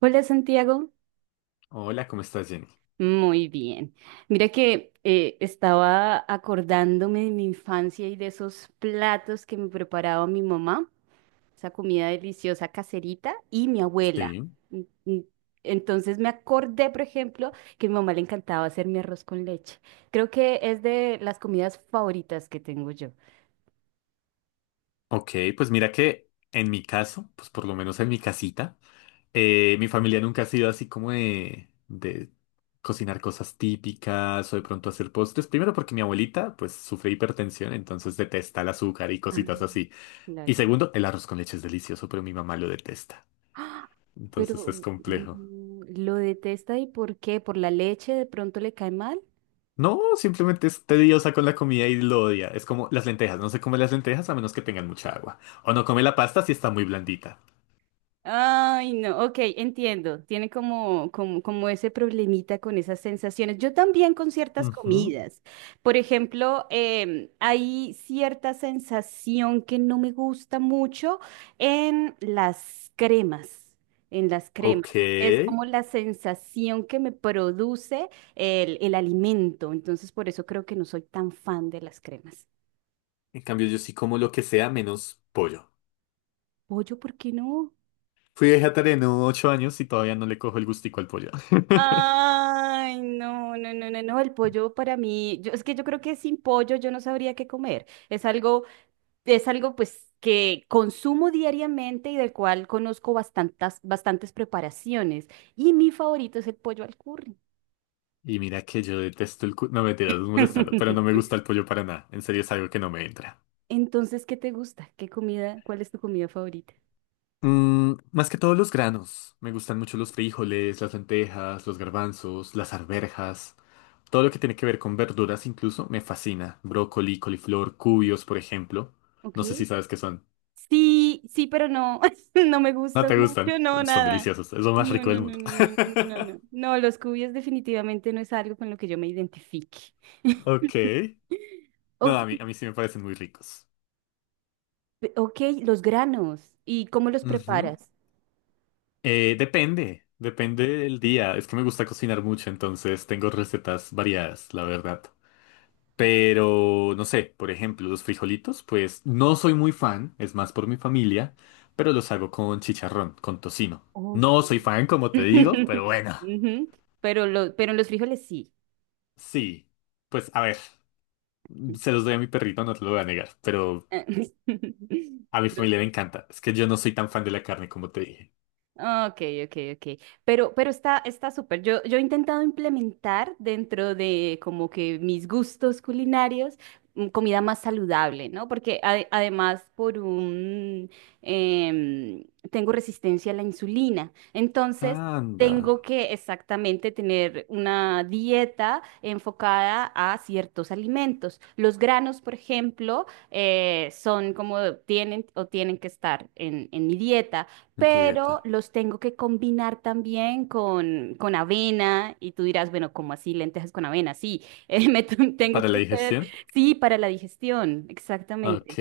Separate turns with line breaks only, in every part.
Hola Santiago,
Hola, ¿cómo estás, Jenny?
muy bien. Mira que estaba acordándome de mi infancia y de esos platos que me preparaba mi mamá, esa comida deliciosa caserita y mi abuela.
Sí.
Mm, mm, Entonces me acordé, por ejemplo, que a mi mamá le encantaba hacer mi arroz con leche. Creo que es de las comidas favoritas que tengo yo.
Ok, pues mira que en mi caso, pues por lo menos en mi casita, mi familia nunca ha sido así como de cocinar cosas típicas o de pronto hacer postres. Primero porque mi abuelita pues sufre hipertensión, entonces detesta el azúcar y
Ah,
cositas así. Y
claro.
segundo, el arroz con leche es delicioso, pero mi mamá lo detesta.
¡Ah!
Entonces es
Pero
complejo.
lo detesta, ¿y por qué? ¿Por la leche de pronto le cae mal?
No, simplemente es tediosa con la comida y lo odia. Es como las lentejas, no se come las lentejas a menos que tengan mucha agua. O no come la pasta si está muy blandita.
Ay, no, ok, entiendo. Tiene como ese problemita con esas sensaciones. Yo también con ciertas
Ujú.
comidas. Por ejemplo, hay cierta sensación que no me gusta mucho en las cremas, en las cremas.
Ok.
Es
En
como la sensación que me produce el alimento. Entonces, por eso creo que no soy tan fan de las cremas.
cambio, yo sí como lo que sea menos pollo.
Pollo, ¿por qué no?
Fui vegetariano 8 años y todavía no le cojo el gustico al pollo.
Ay, no, no, no, no, no, el pollo para mí, yo, es que yo creo que sin pollo yo no sabría qué comer. Es algo pues que consumo diariamente y del cual conozco bastantes, bastantes preparaciones. Y mi favorito es el pollo al curry.
Y mira que yo detesto el... cu- No, me tiras molestando, pero no me gusta el pollo para nada. En serio, es algo que no me entra.
Entonces, ¿qué te gusta? ¿Qué comida? ¿Cuál es tu comida favorita?
Mm, más que todos los granos. Me gustan mucho los frijoles, las lentejas, los garbanzos, las arvejas. Todo lo que tiene que ver con verduras incluso me fascina. Brócoli, coliflor, cubios, por ejemplo.
Ok.
No sé si sabes qué son.
Sí, sí, pero no, no me
No
gustas
te
mucho,
gustan.
no,
Son
nada.
deliciosos. Es lo más
No,
rico
no,
del
no,
mundo.
no, no, no, no, no. No, no, los cubios definitivamente no es algo con lo que yo me identifique.
Ok. No,
Ok,
a mí sí me parecen muy ricos.
ok, los granos. ¿Y cómo los
Ujú.
preparas?
Depende, depende del día. Es que me gusta cocinar mucho, entonces tengo recetas variadas, la verdad. Pero no sé, por ejemplo, los frijolitos, pues no soy muy fan, es más por mi familia, pero los hago con chicharrón, con tocino.
Ok.
No soy fan, como te digo, pero bueno.
Ujú, pero, pero en los frijoles sí.
Sí, pues a ver, se los doy a mi perrito, no te lo voy a negar, pero a mi
Pero
familia le encanta. Es que yo no soy tan fan de la carne, como te dije.
ok, ok, ok. Pero está, está súper. Yo he intentado implementar dentro de como que mis gustos culinarios comida más saludable, ¿no? Porque además por un em, tengo resistencia a la insulina. Entonces,
Anda.
tengo que exactamente tener una dieta enfocada a ciertos alimentos. Los granos, por ejemplo, son como tienen o tienen que estar en mi dieta,
En tu
pero
dieta.
los tengo que combinar también con avena, y tú dirás, bueno, ¿cómo así lentejas con avena? Sí, tengo
¿Para
que
la
hacer,
digestión?
sí, para la digestión, exactamente.
Ok.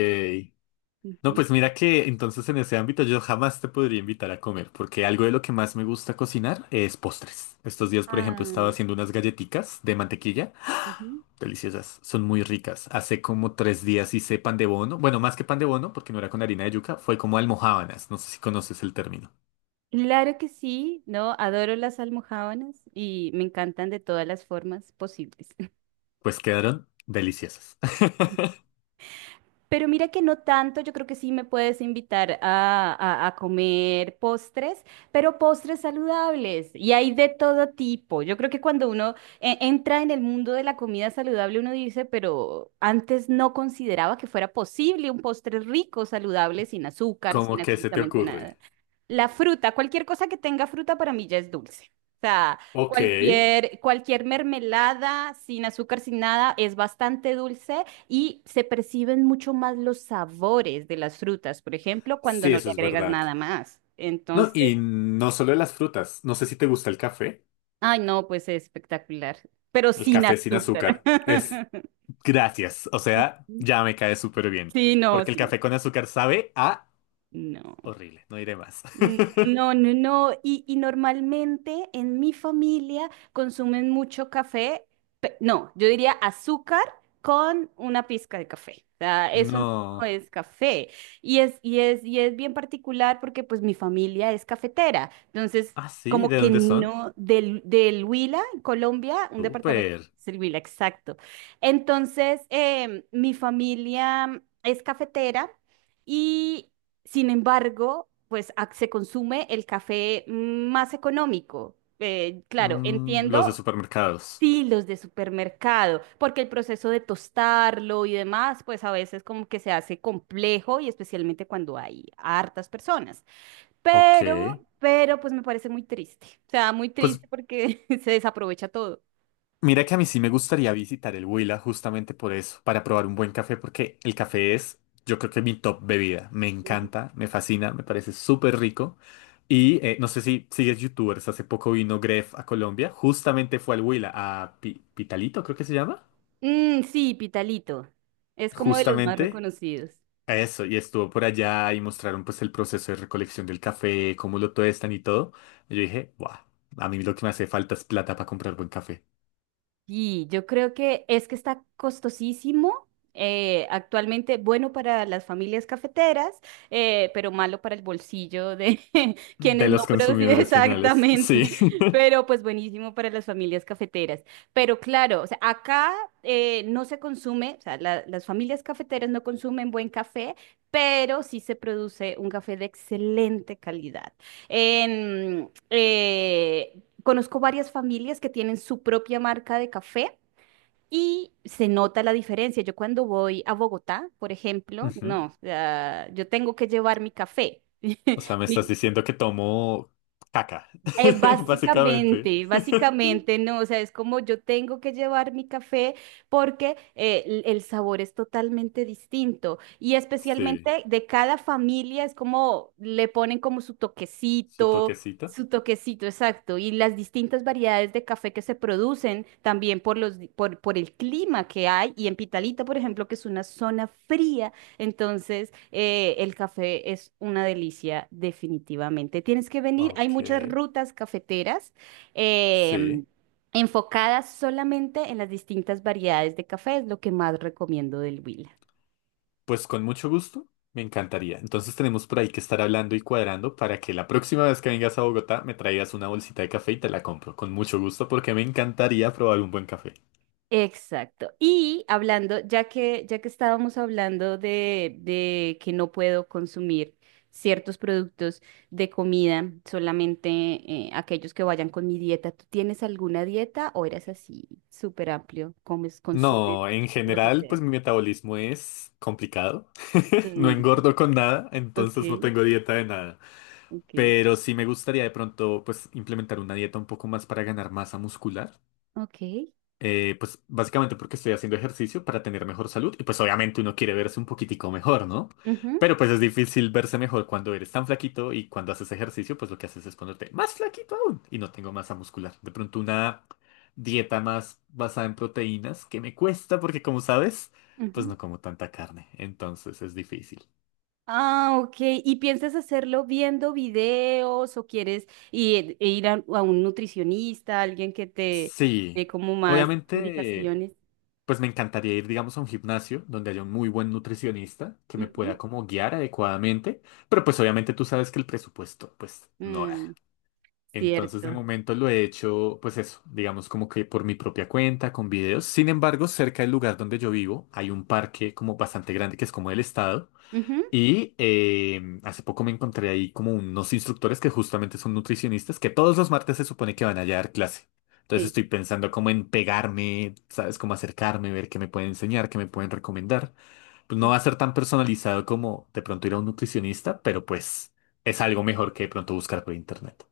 No,
Ujú.
pues mira que entonces en ese ámbito yo jamás te podría invitar a comer, porque algo de lo que más me gusta cocinar es postres. Estos días, por ejemplo, estaba
Ah,
haciendo unas galletitas de mantequilla,
ujú.
deliciosas, son muy ricas. Hace como 3 días hice pan de bono, bueno, más que pan de bono, porque no era con harina de yuca, fue como almojábanas, no sé si conoces el término.
Claro que sí, no, adoro las almojábanas y me encantan de todas las formas posibles.
Pues quedaron deliciosas.
Pero mira que no tanto, yo creo que sí me puedes invitar a, a comer postres, pero postres saludables, y hay de todo tipo. Yo creo que cuando uno entra en el mundo de la comida saludable, uno dice, pero antes no consideraba que fuera posible un postre rico, saludable, sin azúcar,
¿Cómo
sin
que se te
absolutamente nada.
ocurre?
La fruta, cualquier cosa que tenga fruta para mí ya es dulce. O sea,
Ok,
cualquier, cualquier mermelada sin azúcar, sin nada, es bastante dulce y se perciben mucho más los sabores de las frutas, por ejemplo, cuando
sí,
no
eso
le
es
agregas
verdad.
nada más.
No,
Entonces,
y no solo las frutas. No sé si te gusta el café.
ay, no, pues es espectacular, pero
El
sin
café sin
azúcar.
azúcar. Es gracias. O sea, ya me cae súper bien.
Sí, no,
Porque el
sin
café
azúcar.
con azúcar sabe a
No.
horrible. No iré más.
No, no, no. Y normalmente en mi familia consumen mucho café. No, yo diría azúcar con una pizca de café. O sea, eso no
No.
es café. Y es, y es, y es bien particular porque pues mi familia es cafetera. Entonces,
Ah, sí.
como
¿De
que
dónde son?
no, del Huila, en Colombia, un departamento
Súper.
es el Huila, exacto. Entonces, mi familia es cafetera. Y sin embargo, pues se consume el café más económico. Claro,
Mm, los de
entiendo,
supermercados.
sí, los de supermercado, porque el proceso de tostarlo y demás, pues a veces como que se hace complejo y especialmente cuando hay hartas personas.
Ok.
Pero pues me parece muy triste. O sea, muy
Pues
triste porque se desaprovecha todo.
mira que a mí sí me gustaría visitar el Huila justamente por eso, para probar un buen café, porque el café es, yo creo que mi top bebida. Me
Ujú.
encanta, me fascina, me parece súper rico. Y no sé si sigues youtubers, hace poco vino Gref a Colombia, justamente fue al Huila, a Pitalito creo que se llama,
Mm, sí, Pitalito. Es como de los más sí
justamente
reconocidos.
a eso, y estuvo por allá y mostraron pues el proceso de recolección del café, cómo lo tuestan y todo. Y yo dije, guau, a mí lo que me hace falta es plata para comprar buen café.
Y yo creo que es que está costosísimo actualmente, bueno, para las familias cafeteras, pero malo para el bolsillo de
De
quienes no
los
producen
consumidores finales,
exactamente,
sí.
pero pues buenísimo para las familias cafeteras. Pero claro, o sea, acá no se consume, o sea, las familias cafeteras no consumen buen café, pero sí se produce un café de excelente calidad. En, conozco varias familias que tienen su propia marca de café y se nota la diferencia. Yo cuando voy a Bogotá, por ejemplo,
Ujú.
no, o sea, yo tengo que llevar mi café.
O sea, me estás
Mi
diciendo que tomo caca, básicamente.
básicamente, básicamente, no, o sea, es como yo tengo que llevar mi café porque el sabor es totalmente distinto, y
Sí,
especialmente de cada familia es como le ponen como
su toquecito.
su toquecito, exacto, y las distintas variedades de café que se producen también por los, por el clima que hay, y en Pitalita, por ejemplo, que es una zona fría, entonces, el café es una delicia definitivamente. Tienes que venir, hay
Ok,
muchas rutas cafeteras.
sí.
em, Enfocadas solamente en las distintas variedades de café, es lo que más recomiendo del Huila.
Pues con mucho gusto, me encantaría. Entonces tenemos por ahí que estar hablando y cuadrando para que la próxima vez que vengas a Bogotá me traigas una bolsita de café y te la compro. Con mucho gusto porque me encantaría probar un buen café.
Exacto. Y hablando, ya que estábamos hablando de que no puedo consumir ciertos productos de comida, solamente aquellos que vayan con mi dieta, ¿tú tienes alguna dieta o eres así súper amplio? ¿Comes, consumes
No, en
lo que
general,
sea?
pues mi metabolismo es complicado. No
Mm,
engordo con nada,
ok,
entonces no tengo dieta de nada.
ok,
Pero sí me gustaría de pronto pues implementar una dieta un poco más para ganar masa muscular.
ok.
Pues básicamente porque estoy haciendo ejercicio para tener mejor salud y pues obviamente uno quiere verse un poquitico mejor, ¿no?
Ujú,
Pero pues es difícil verse mejor cuando eres tan flaquito y cuando haces ejercicio pues lo que haces es ponerte más flaquito aún y no tengo masa muscular. De pronto una dieta más basada en proteínas que me cuesta porque como sabes pues
ujú.
no como tanta carne, entonces es difícil.
Ah, ok. ¿Y piensas hacerlo viendo videos o quieres ir, ir a un nutricionista, alguien que te dé
Sí,
como más
obviamente...
indicaciones?
Pues me encantaría ir, digamos, a un gimnasio donde haya un muy buen nutricionista que me pueda
Ujú.
como guiar adecuadamente, pero pues obviamente tú sabes que el presupuesto, pues no da.
Mm,
Entonces de
cierto.
momento lo he hecho, pues eso, digamos como que por mi propia cuenta, con videos. Sin embargo, cerca del lugar donde yo vivo hay un parque como bastante grande que es como del estado
Ujú,
y hace poco me encontré ahí como unos instructores que justamente son nutricionistas que todos los martes se supone que van a dar clase. Entonces estoy pensando como en pegarme, ¿sabes? Cómo acercarme, ver qué me pueden enseñar, qué me pueden recomendar. Pues no va
sí.
a ser tan personalizado como de pronto ir a un nutricionista, pero pues es algo mejor que de pronto buscar por internet.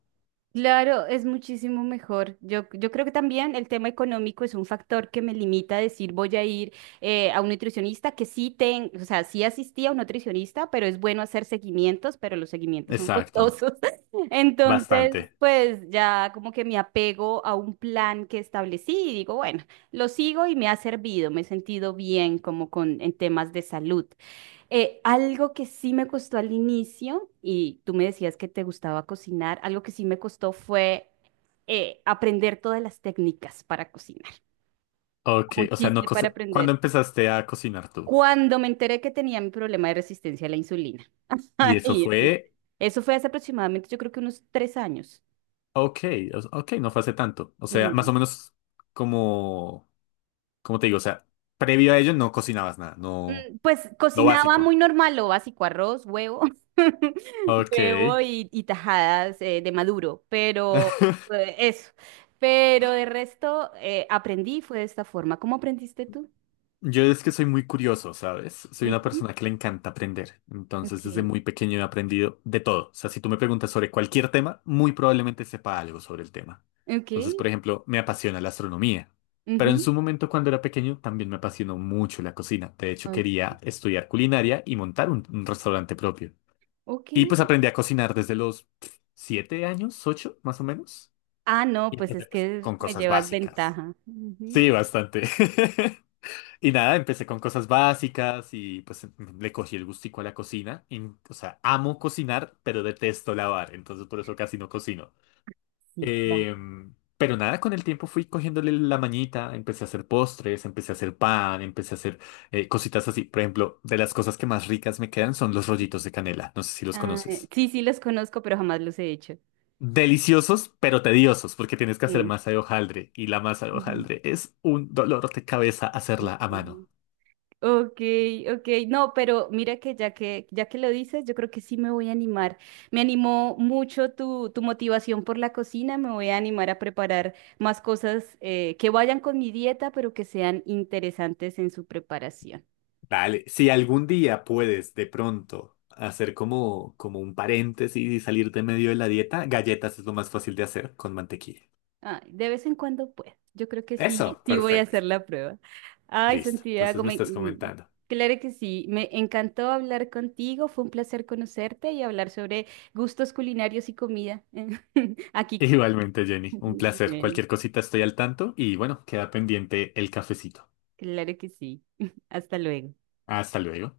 Claro, es muchísimo mejor. Yo creo que también el tema económico es un factor que me limita a decir voy a ir a un nutricionista que sí ten, o sea, sí asistí a un nutricionista, pero es bueno hacer seguimientos, pero los seguimientos son
Exacto,
costosos. Entonces,
bastante.
pues ya como que me apego a un plan que establecí y digo, bueno, lo sigo y me ha servido, me he sentido bien como con en temas de salud. Algo que sí me costó al inicio, y tú me decías que te gustaba cocinar, algo que sí me costó fue aprender todas las técnicas para cocinar.
Ok,
¿Cómo
o sea, no
hiciste para
cosa- ¿Cuándo
aprender?
empezaste a cocinar tú?
Cuando me enteré que tenía mi problema de resistencia a la insulina.
Y eso
Ahí empecé.
fue,
Eso fue hace aproximadamente, yo creo que unos tres años.
ok, o- ok, no fue hace tanto. O sea, más o menos como como te digo, o sea, previo a ello no cocinabas nada, no,
Mm, pues
lo
cocinaba
básico.
muy normal, lo básico, arroz, huevo,
Ok.
huevo y tajadas de maduro, pero eso. Pero de resto aprendí, fue de esta forma. ¿Cómo aprendiste tú?
Yo es que soy muy curioso, ¿sabes? Soy una
Ujú,
persona que le encanta aprender. Entonces, desde
ok,
muy pequeño he aprendido de todo. O sea, si tú me preguntas sobre cualquier tema, muy probablemente sepa algo sobre el tema.
ok,
Entonces, por ejemplo, me apasiona la astronomía. Pero en
ujú,
su momento, cuando era pequeño, también me apasionó mucho la cocina. De hecho,
ok.
quería estudiar culinaria y montar un restaurante propio.
Ok.
Y pues aprendí a cocinar desde los pff, 7 años, 8, más o menos.
Ah, no,
Y
pues
empecé
es
pues,
que
con
me
cosas
llevas
básicas.
ventaja. Ujú.
Sí, bastante. Y nada, empecé con cosas básicas y pues le cogí el gustico a la cocina. Y, o sea, amo cocinar, pero detesto lavar, entonces por eso casi no cocino.
Sí, claro.
Pero nada, con el tiempo fui cogiéndole la mañita, empecé a hacer postres, empecé a hacer pan, empecé a hacer cositas así. Por ejemplo, de las cosas que más ricas me quedan son los rollitos de canela. No sé si los
Ah,
conoces.
sí, sí los conozco, pero jamás los he hecho.
Deliciosos, pero tediosos, porque tienes que hacer
Mm,
masa de hojaldre y la masa de
ujú,
hojaldre es un dolor de cabeza hacerla
ok.
a mano.
Ok, ok, no, pero mira que ya que lo dices, yo creo que sí me voy a animar. Me animó mucho tu, tu motivación por la cocina, me voy a animar a preparar más cosas que vayan con mi dieta, pero que sean interesantes en su preparación.
Dale, si algún día puedes de pronto hacer como un paréntesis y salir de medio de la dieta, galletas es lo más fácil de hacer con mantequilla.
Ay, de vez en cuando, pues, yo creo que sí,
Eso,
sí voy a hacer
perfecto.
la prueba. Ay,
Listo. Entonces
Santiago,
me
me,
estás comentando.
claro que sí, me encantó hablar contigo, fue un placer conocerte y hablar sobre gustos culinarios y comida. Aquí
Igualmente, Jenny, un placer.
bueno,
Cualquier cosita estoy al tanto y bueno, queda pendiente el cafecito.
claro que sí. Hasta luego.
Hasta luego.